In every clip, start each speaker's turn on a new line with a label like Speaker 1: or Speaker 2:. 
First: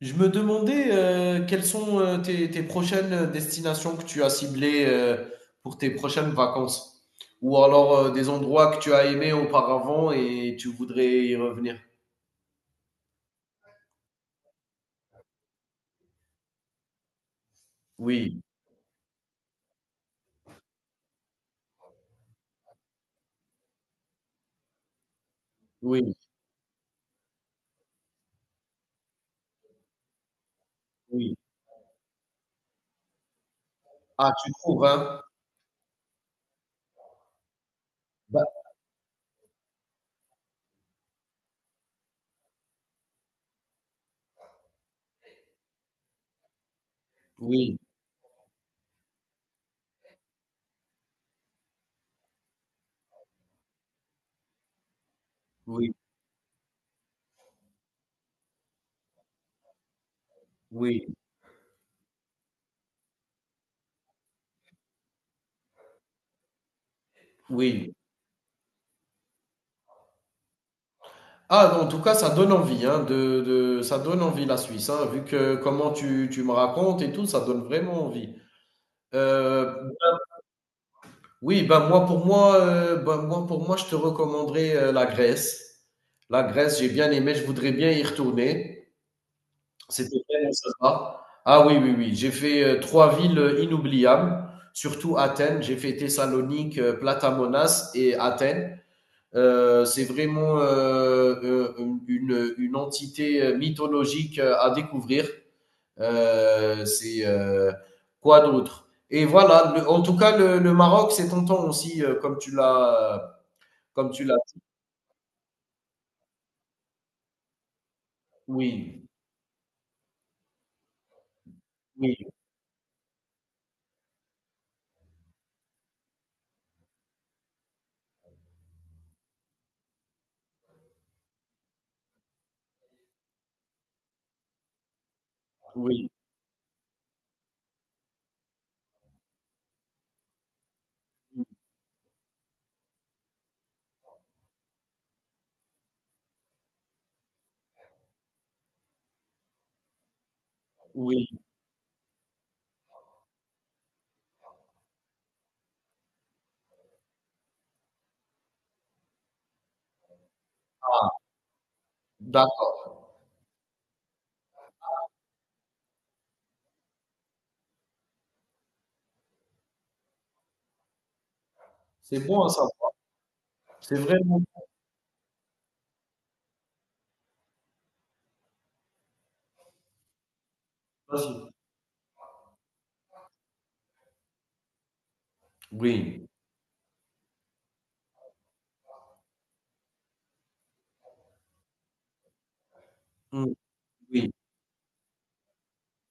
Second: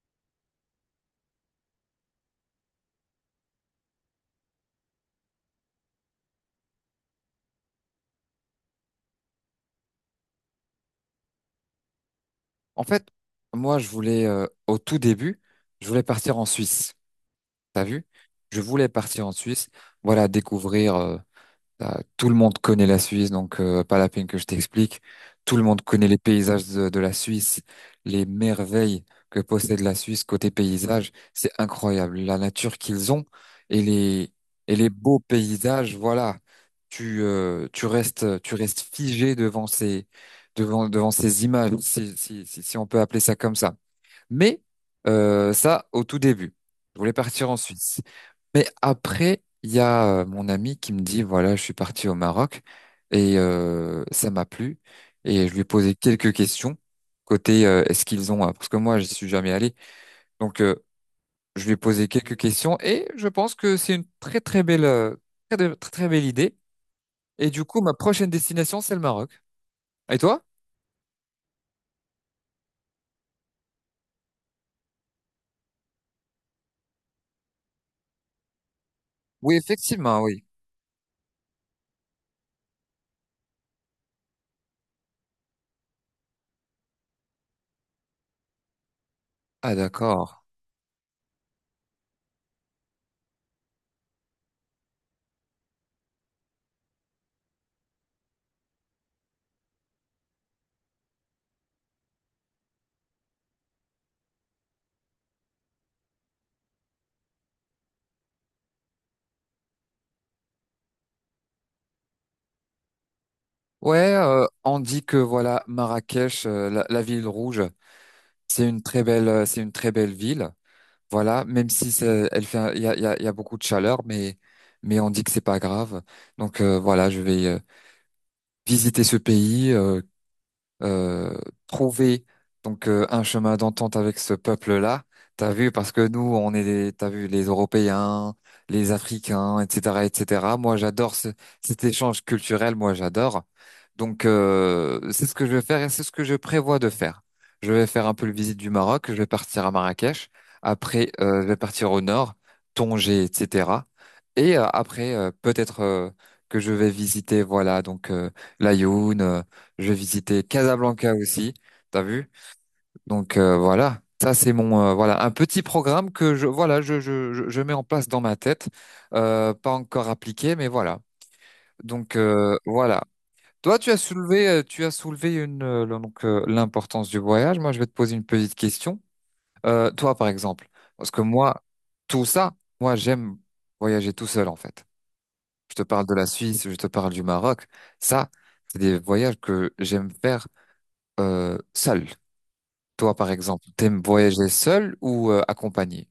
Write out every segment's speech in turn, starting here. Speaker 1: Je me demandais quelles sont tes prochaines destinations que tu as ciblées pour tes prochaines vacances, ou alors des endroits que tu as aimés auparavant et tu voudrais y revenir.
Speaker 2: En fait, moi, je voulais, au tout début, je voulais partir en Suisse. T'as vu?
Speaker 1: Oui,
Speaker 2: Je voulais partir en Suisse, voilà, découvrir, tout le monde connaît la Suisse, pas la peine que je t'explique. Tout le monde connaît
Speaker 1: oui,
Speaker 2: les paysages de la Suisse, les merveilles que possède la Suisse côté paysage.
Speaker 1: oui.
Speaker 2: C'est incroyable. La nature qu'ils ont et
Speaker 1: Ah,
Speaker 2: les,
Speaker 1: tu
Speaker 2: et
Speaker 1: trouves,
Speaker 2: les beaux
Speaker 1: hein?
Speaker 2: paysages, voilà.
Speaker 1: Bah,
Speaker 2: Tu restes figé devant ces images, si on peut appeler ça comme ça. Mais ça, au tout début, je voulais partir en
Speaker 1: oui,
Speaker 2: Suisse. Mais après, il y a mon ami qui me dit, voilà, je suis parti au Maroc et ça m'a plu. Et je lui ai
Speaker 1: oui,
Speaker 2: posé quelques questions côté est-ce qu'ils ont, parce que moi, je suis jamais allé. Donc, euh,
Speaker 1: oui,
Speaker 2: je lui ai posé quelques questions et je pense que c'est une très très belle, très très belle idée. Et du coup,
Speaker 1: oui.
Speaker 2: ma prochaine destination, c'est le Maroc. Et toi?
Speaker 1: Ah, en tout cas, ça donne envie, hein, ça donne envie la Suisse, hein, vu que comment tu me racontes et tout, ça donne vraiment envie.
Speaker 2: Oui,
Speaker 1: Euh,
Speaker 2: effectivement, oui.
Speaker 1: Oui, ben moi pour moi, je te recommanderais la Grèce. La Grèce, j'ai bien aimé, je voudrais bien y retourner.
Speaker 2: Ah,
Speaker 1: C'était
Speaker 2: d'accord.
Speaker 1: vraiment sympa. Ah oui, oui, oui. J'ai fait trois villes inoubliables, surtout Athènes. J'ai fait Thessalonique, Platamonas et Athènes. C'est vraiment Une entité mythologique à découvrir. C'est quoi d'autre Et voilà, en tout cas, le Maroc, c'est tentant aussi, comme tu l'as, comme
Speaker 2: Ouais,
Speaker 1: tu l'as.
Speaker 2: on dit que voilà Marrakech, la ville rouge, c'est une très
Speaker 1: Oui,
Speaker 2: belle, c'est une très belle ville. Voilà, même si c'est-
Speaker 1: oui,
Speaker 2: elle fait, un- il y a, il y a, il y a beaucoup de chaleur, mais on dit que c'est pas grave. Voilà, je vais visiter ce pays. Euh, trouver donc Un chemin d'entente avec ce peuple-là. T'as vu, parce que
Speaker 1: oui,
Speaker 2: nous, on est des, t'as vu, les Européens, les Africains, etc., etc. Cet échange culturel. Moi, j'adore. C'est ce que je vais faire et c'est ce que je prévois de faire. Je vais faire un peu le visite du Maroc. Je vais partir à Marrakech. Après,
Speaker 1: oui.
Speaker 2: je vais partir au nord, Tanger, etc. Et après, peut-être que je vais visiter, l'Aïoun. Je visitais Casablanca aussi, t'as vu?
Speaker 1: D'accord.
Speaker 2: Voilà, ça c'est mon voilà un petit programme que je voilà je mets en place dans ma tête, pas encore appliqué mais voilà.
Speaker 1: C'est bon à savoir.
Speaker 2: Voilà. Toi
Speaker 1: C'est vraiment.
Speaker 2: tu as soulevé une l'importance du voyage. Moi je vais te poser une petite question. Toi par exemple, parce que
Speaker 1: Vas-y.
Speaker 2: moi tout ça, moi j'aime voyager tout seul en fait. Je te parle de la
Speaker 1: Oui,
Speaker 2: Suisse, je te parle du Maroc. Ça c'est des voyages que j'aime faire seul. Toi, par
Speaker 1: mm,
Speaker 2: exemple, t'aimes
Speaker 1: oui.
Speaker 2: voyager seul ou accompagné?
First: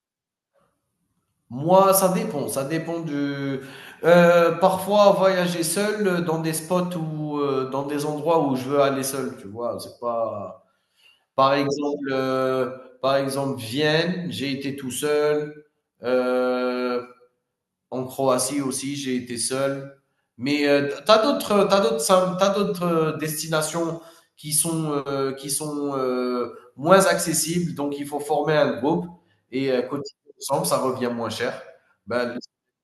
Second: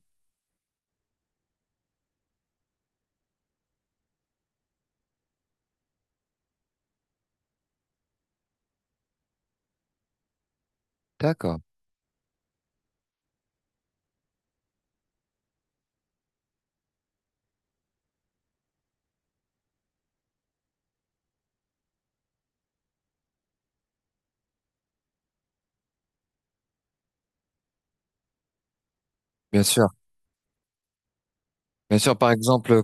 Speaker 1: Moi, ça dépend. Ça dépend du. Parfois, voyager seul dans des spots ou dans des endroits où je veux aller seul, tu vois. C'est pas. Par
Speaker 2: D'accord,
Speaker 1: exemple, Vienne, j'ai été tout seul. Euh, en Croatie aussi, j'ai été seul. Mais tu t'as d'autres, t'as d'autres, t'as d'autres destinations qui sont moins accessibles, donc il faut former un groupe
Speaker 2: bien
Speaker 1: et
Speaker 2: sûr.
Speaker 1: cotiser ensemble, ça revient moins cher.
Speaker 2: Bien sûr,
Speaker 1: Ben,
Speaker 2: exemple, euh,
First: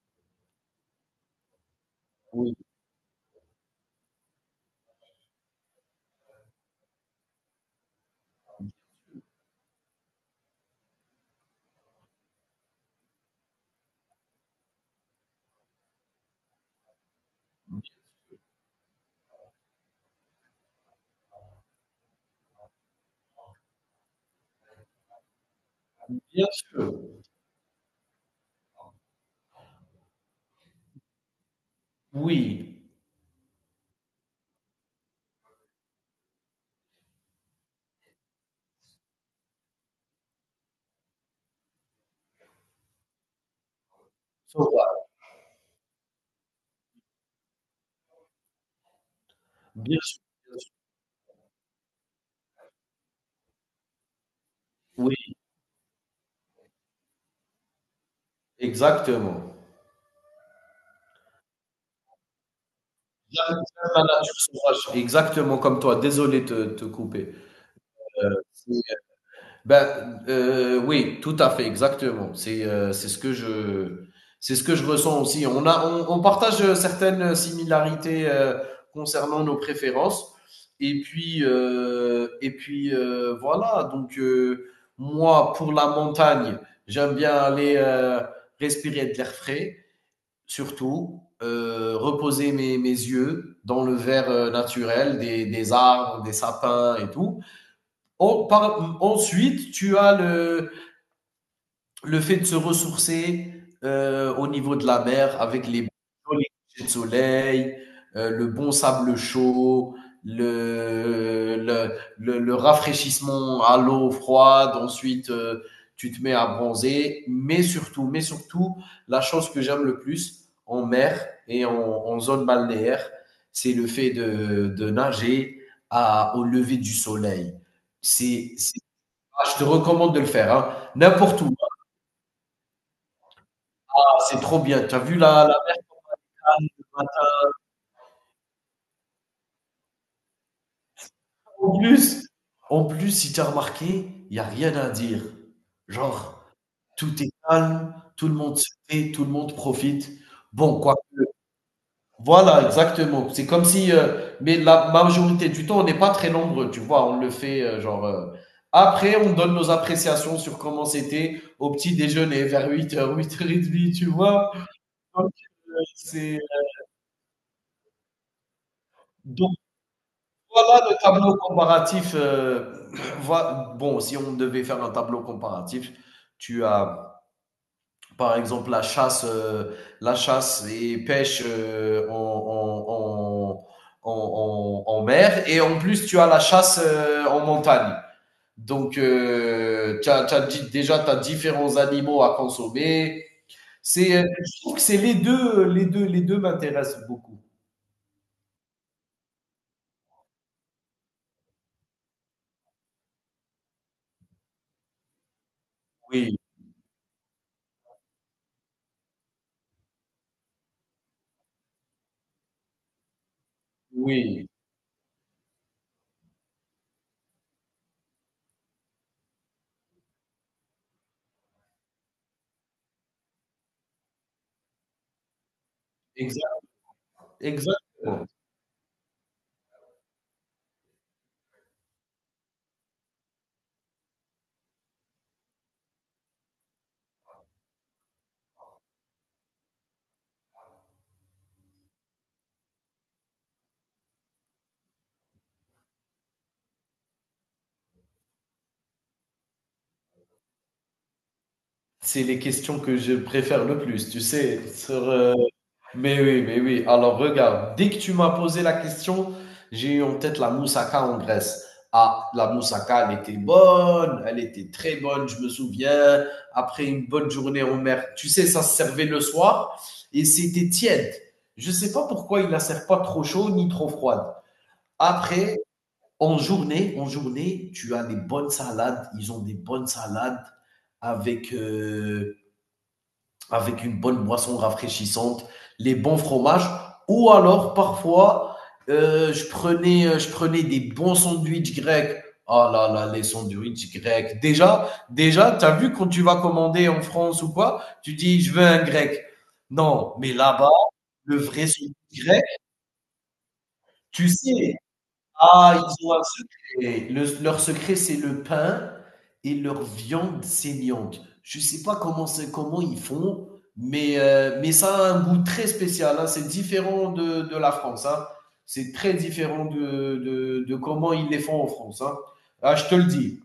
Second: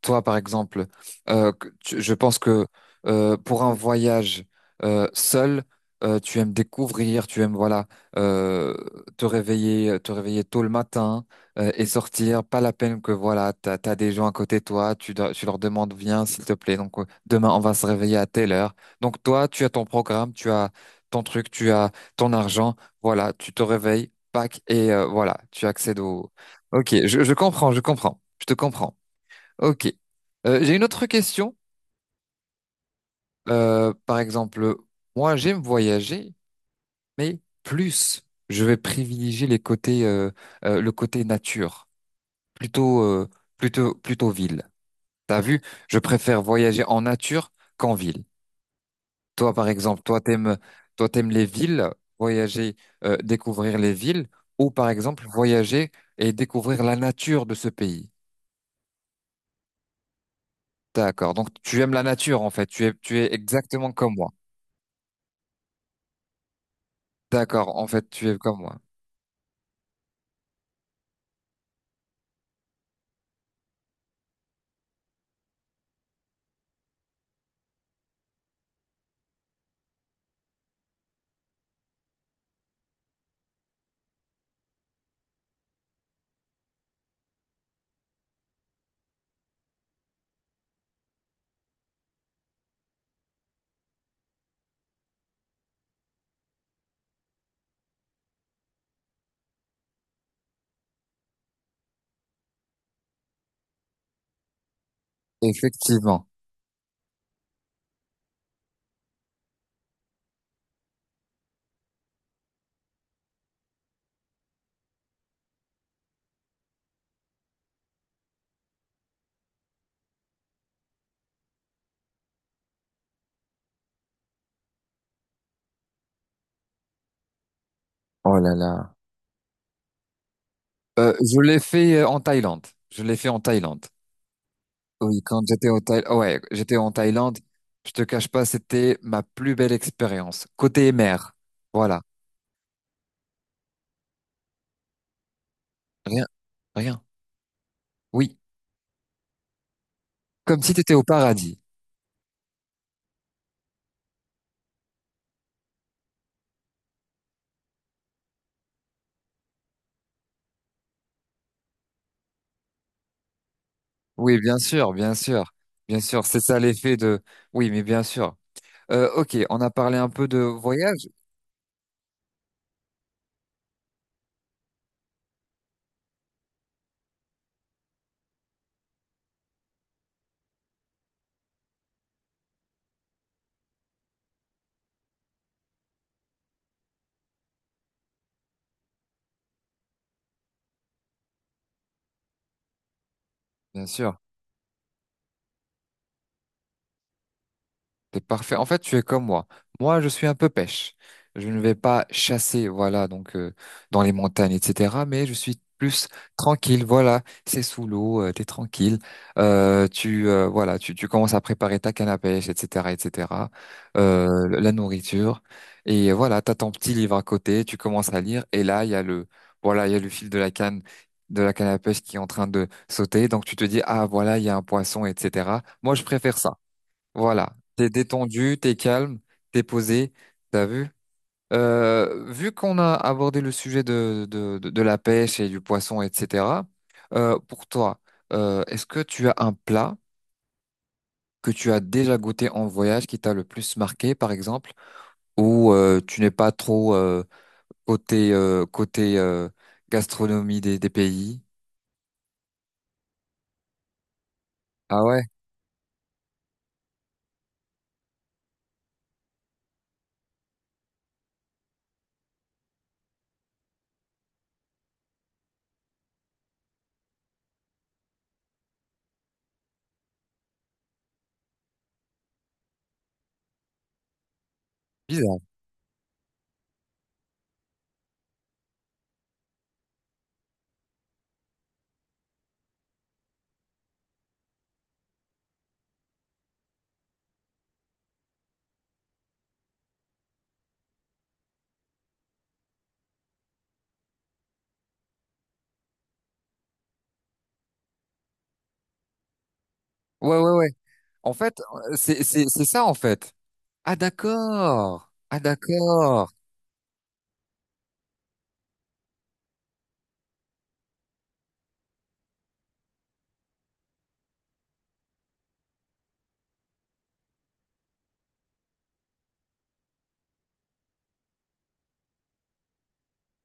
Speaker 2: toi, par exemple, je pense
Speaker 1: oui,
Speaker 2: que pour un voyage seul, tu aimes découvrir, tu aimes voilà euh, te réveiller tôt le matin et sortir. Pas la peine que voilà, t'as des gens à côté de toi, tu leur demandes viens s'il te plaît. Demain on va se réveiller à telle heure. Donc toi, tu as ton programme, tu as ton truc, tu as ton argent. Voilà, tu te réveilles, pack et voilà, tu accèdes.
Speaker 1: bien sûr,
Speaker 2: Je comprends, je comprends, je te comprends. Ok. J'ai une autre question.
Speaker 1: oui,
Speaker 2: Par exemple, moi j'aime voyager, mais plus je vais privilégier le côté nature, plutôt, euh, plutôt ville. T'as vu? Je préfère voyager en nature qu'en ville. Toi, par
Speaker 1: bien
Speaker 2: exemple,
Speaker 1: sûr, bien sûr.
Speaker 2: toi t'aimes les villes, voyager, découvrir les villes, ou par exemple
Speaker 1: Oui,
Speaker 2: voyager et découvrir la nature de ce pays.
Speaker 1: exactement.
Speaker 2: D'accord. Donc tu aimes la nature en fait. Tu es
Speaker 1: J'aime
Speaker 2: exactement
Speaker 1: la
Speaker 2: comme
Speaker 1: nature
Speaker 2: moi.
Speaker 1: sauvage, exactement comme toi. Désolé de te couper.
Speaker 2: D'accord. En fait, tu
Speaker 1: Euh,
Speaker 2: es comme moi.
Speaker 1: c'est- ben, oui, tout à fait, exactement. C'est ce que je ressens aussi. On partage certaines similarités concernant nos préférences. Et puis voilà. Donc moi, pour la montagne, j'aime bien aller respirer de l'air frais surtout reposer mes yeux dans le verre naturel des arbres, des sapins et tout. Ensuite, le fait de se ressourcer, au niveau de la mer avec les
Speaker 2: Effectivement.
Speaker 1: jolis couchers de soleil, le bon sable chaud, le le le rafraîchissement à l'eau froide, ensuite, tu te mets à bronzer, mais surtout, la chose que j'aime le plus en mer et en zone balnéaire, c'est le fait de nager à au lever du soleil.
Speaker 2: Oh là
Speaker 1: C'est
Speaker 2: là.
Speaker 1: Ah, je te recommande de le faire, hein,
Speaker 2: Je
Speaker 1: n'importe où.
Speaker 2: l'ai fait en Thaïlande. Je l'ai fait en Thaïlande.
Speaker 1: Ah, c'est trop bien. Tu as vu
Speaker 2: Oui, quand j'étais au Thaï... ouais, j'étais en Thaïlande. Je te cache pas, c'était ma plus belle expérience. Côté mer.
Speaker 1: En
Speaker 2: Voilà.
Speaker 1: plus, si tu as remarqué, il n'y a rien à dire.
Speaker 2: Rien,
Speaker 1: Genre,
Speaker 2: rien.
Speaker 1: tout est calme, tout le
Speaker 2: Oui.
Speaker 1: monde se fait, tout le monde profite.
Speaker 2: Comme si
Speaker 1: Bon,
Speaker 2: tu étais
Speaker 1: quoi.
Speaker 2: au paradis.
Speaker 1: Voilà, exactement. C'est comme si, mais la majorité du temps, on n'est pas très nombreux, tu vois. On le fait, genre. Après, on donne nos appréciations sur comment c'était au petit déjeuner vers 8h, 8h30, tu
Speaker 2: Oui,
Speaker 1: vois.
Speaker 2: bien sûr, bien
Speaker 1: Donc,
Speaker 2: sûr. Bien sûr,
Speaker 1: c'est.
Speaker 2: c'est ça l'effet de. Oui, mais bien sûr. Ok, on a parlé un peu de
Speaker 1: Voilà le
Speaker 2: voyage.
Speaker 1: tableau comparatif. Bon, si on devait faire un tableau comparatif, tu as par exemple la chasse et pêche en mer, et en plus tu as la chasse en montagne. Donc, tu as, déjà tu as différents animaux à consommer.
Speaker 2: Bien sûr.
Speaker 1: C'est, je trouve que c'est les deux m'intéressent beaucoup.
Speaker 2: T'es parfait. En fait, tu es comme moi. Moi, je suis un peu pêche. Je ne vais pas chasser, voilà, dans les montagnes, etc. Mais je suis plus
Speaker 1: Oui,
Speaker 2: tranquille, voilà. C'est sous l'eau, t'es tranquille. Tu commences à préparer ta canne à pêche, etc., etc.
Speaker 1: oui,
Speaker 2: La nourriture et voilà, t'as ton petit livre à côté. Tu commences à lire et là, il y a le fil de la canne à pêche qui est en train de sauter. Donc tu te dis, ah voilà, il y a un poisson, etc. Moi, je préfère ça.
Speaker 1: exact,
Speaker 2: Voilà, t'es
Speaker 1: exactement.
Speaker 2: détendu, t'es calme, t'es posé, t'as vu? Vu qu'on a abordé le sujet de la pêche et du poisson, etc., pour toi, est-ce que tu as un plat que tu as déjà goûté en voyage qui t'a le plus marqué, par exemple, ou tu n'es pas trop côté gastronomie des pays?
Speaker 1: C'est les questions que je préfère le plus, tu sais,
Speaker 2: Ah
Speaker 1: sur,
Speaker 2: ouais,
Speaker 1: mais oui, mais oui. Alors regarde, dès que tu m'as posé la question, j'ai eu en tête la moussaka en Grèce. Ah, la moussaka, elle était bonne, elle était très bonne, je me souviens. Après une bonne journée en mer, tu sais, ça se servait le soir et c'était tiède. Je ne sais pas pourquoi ils la servent pas trop chaud ni trop froide.
Speaker 2: bizarre.
Speaker 1: Après, en journée, tu as des bonnes salades, ils ont des bonnes salades avec, avec une bonne boisson rafraîchissante, les bons fromages, ou alors parfois je prenais des bons sandwichs grecs. Ah là là, les sandwichs grecs. Déjà, tu as vu quand tu vas commander en France ou quoi, tu dis je veux un grec. Non, mais
Speaker 2: Ouais, ouais,
Speaker 1: là-bas,
Speaker 2: ouais. En
Speaker 1: le
Speaker 2: fait,
Speaker 1: vrai sandwich grec,
Speaker 2: c'est ça, en fait. Ah
Speaker 1: tu sais,
Speaker 2: d'accord, ah
Speaker 1: ah, ils ont un
Speaker 2: d'accord.
Speaker 1: secret. Leur secret, c'est le pain et leur viande saignante. Je ne sais pas comment c'est, comment ils font, mais ça a un goût très spécial, hein. C'est différent de la France, hein. C'est très différent de comment ils les font en France, hein. Ah, je te le dis.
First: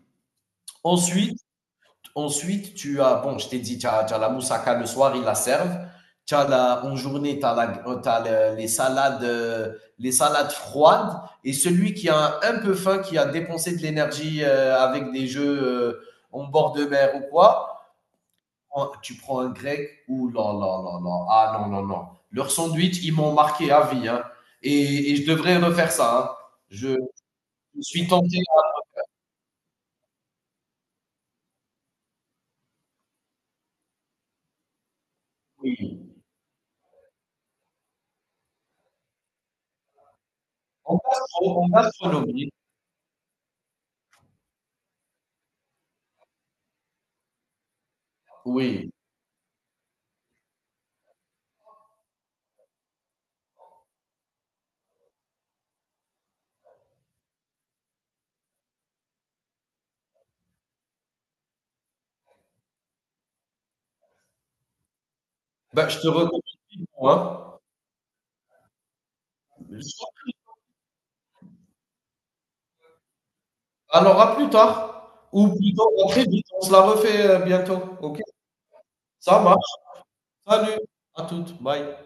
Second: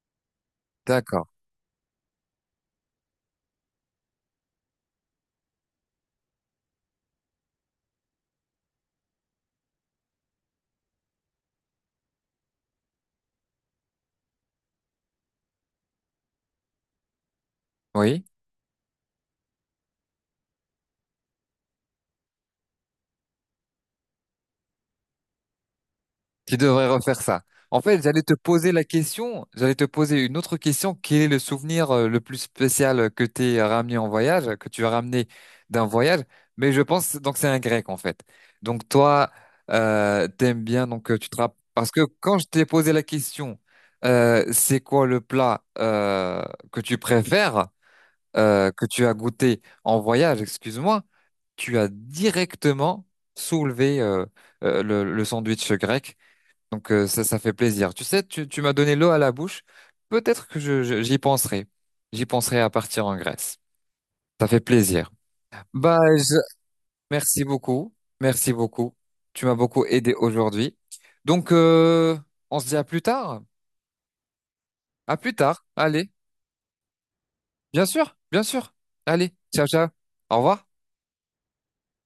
Speaker 2: D'accord.
Speaker 1: Ensuite, Ensuite, tu as, bon, je t'ai dit, tu as la moussaka le soir, ils la servent. En journée, tu as les salades, les salades froides. Et celui qui a un peu faim, qui a dépensé de l'énergie avec des jeux en bord de mer ou quoi,
Speaker 2: Oui,
Speaker 1: tu prends un grec ou là, là, là, là. Ah non, non, non. Leur sandwich, ils m'ont marqué à vie, hein. Et je devrais refaire ça, hein.
Speaker 2: qui devrait
Speaker 1: Je,
Speaker 2: refaire ça. En fait,
Speaker 1: suis
Speaker 2: j'allais te
Speaker 1: tenté.
Speaker 2: poser la question, j'allais te poser une autre question. Quel est le souvenir le plus spécial que t'es ramené en voyage, que tu as ramené d'un
Speaker 1: Oui.
Speaker 2: voyage? Mais je pense donc c'est un grec en fait. Donc toi, t'aimes bien
Speaker 1: En
Speaker 2: parce que quand je
Speaker 1: gastronomie,
Speaker 2: t'ai posé la question, c'est quoi le plat que tu préfères que
Speaker 1: oui.
Speaker 2: tu as goûté en voyage? Excuse-moi, tu as directement soulevé le sandwich grec. Donc ça, ça fait plaisir. Tu sais, tu m'as donné l'eau à la bouche. Peut-être que j'y penserai. J'y penserai à partir en Grèce. Ça fait plaisir.
Speaker 1: Bah,
Speaker 2: Bah,
Speaker 1: je te
Speaker 2: je-
Speaker 1: recommande vivement,
Speaker 2: merci
Speaker 1: hein.
Speaker 2: beaucoup. Merci beaucoup. Tu m'as beaucoup aidé aujourd'hui. Donc, euh, on se dit à plus tard.
Speaker 1: Alors à plus tard,
Speaker 2: À plus
Speaker 1: ou
Speaker 2: tard.
Speaker 1: plutôt à
Speaker 2: Allez,
Speaker 1: très vite, on se la refait, bientôt,
Speaker 2: bien sûr,
Speaker 1: OK?
Speaker 2: bien sûr. Allez,
Speaker 1: Ça
Speaker 2: ciao,
Speaker 1: marche.
Speaker 2: ciao. Au
Speaker 1: Salut,
Speaker 2: revoir.
Speaker 1: à toutes, bye.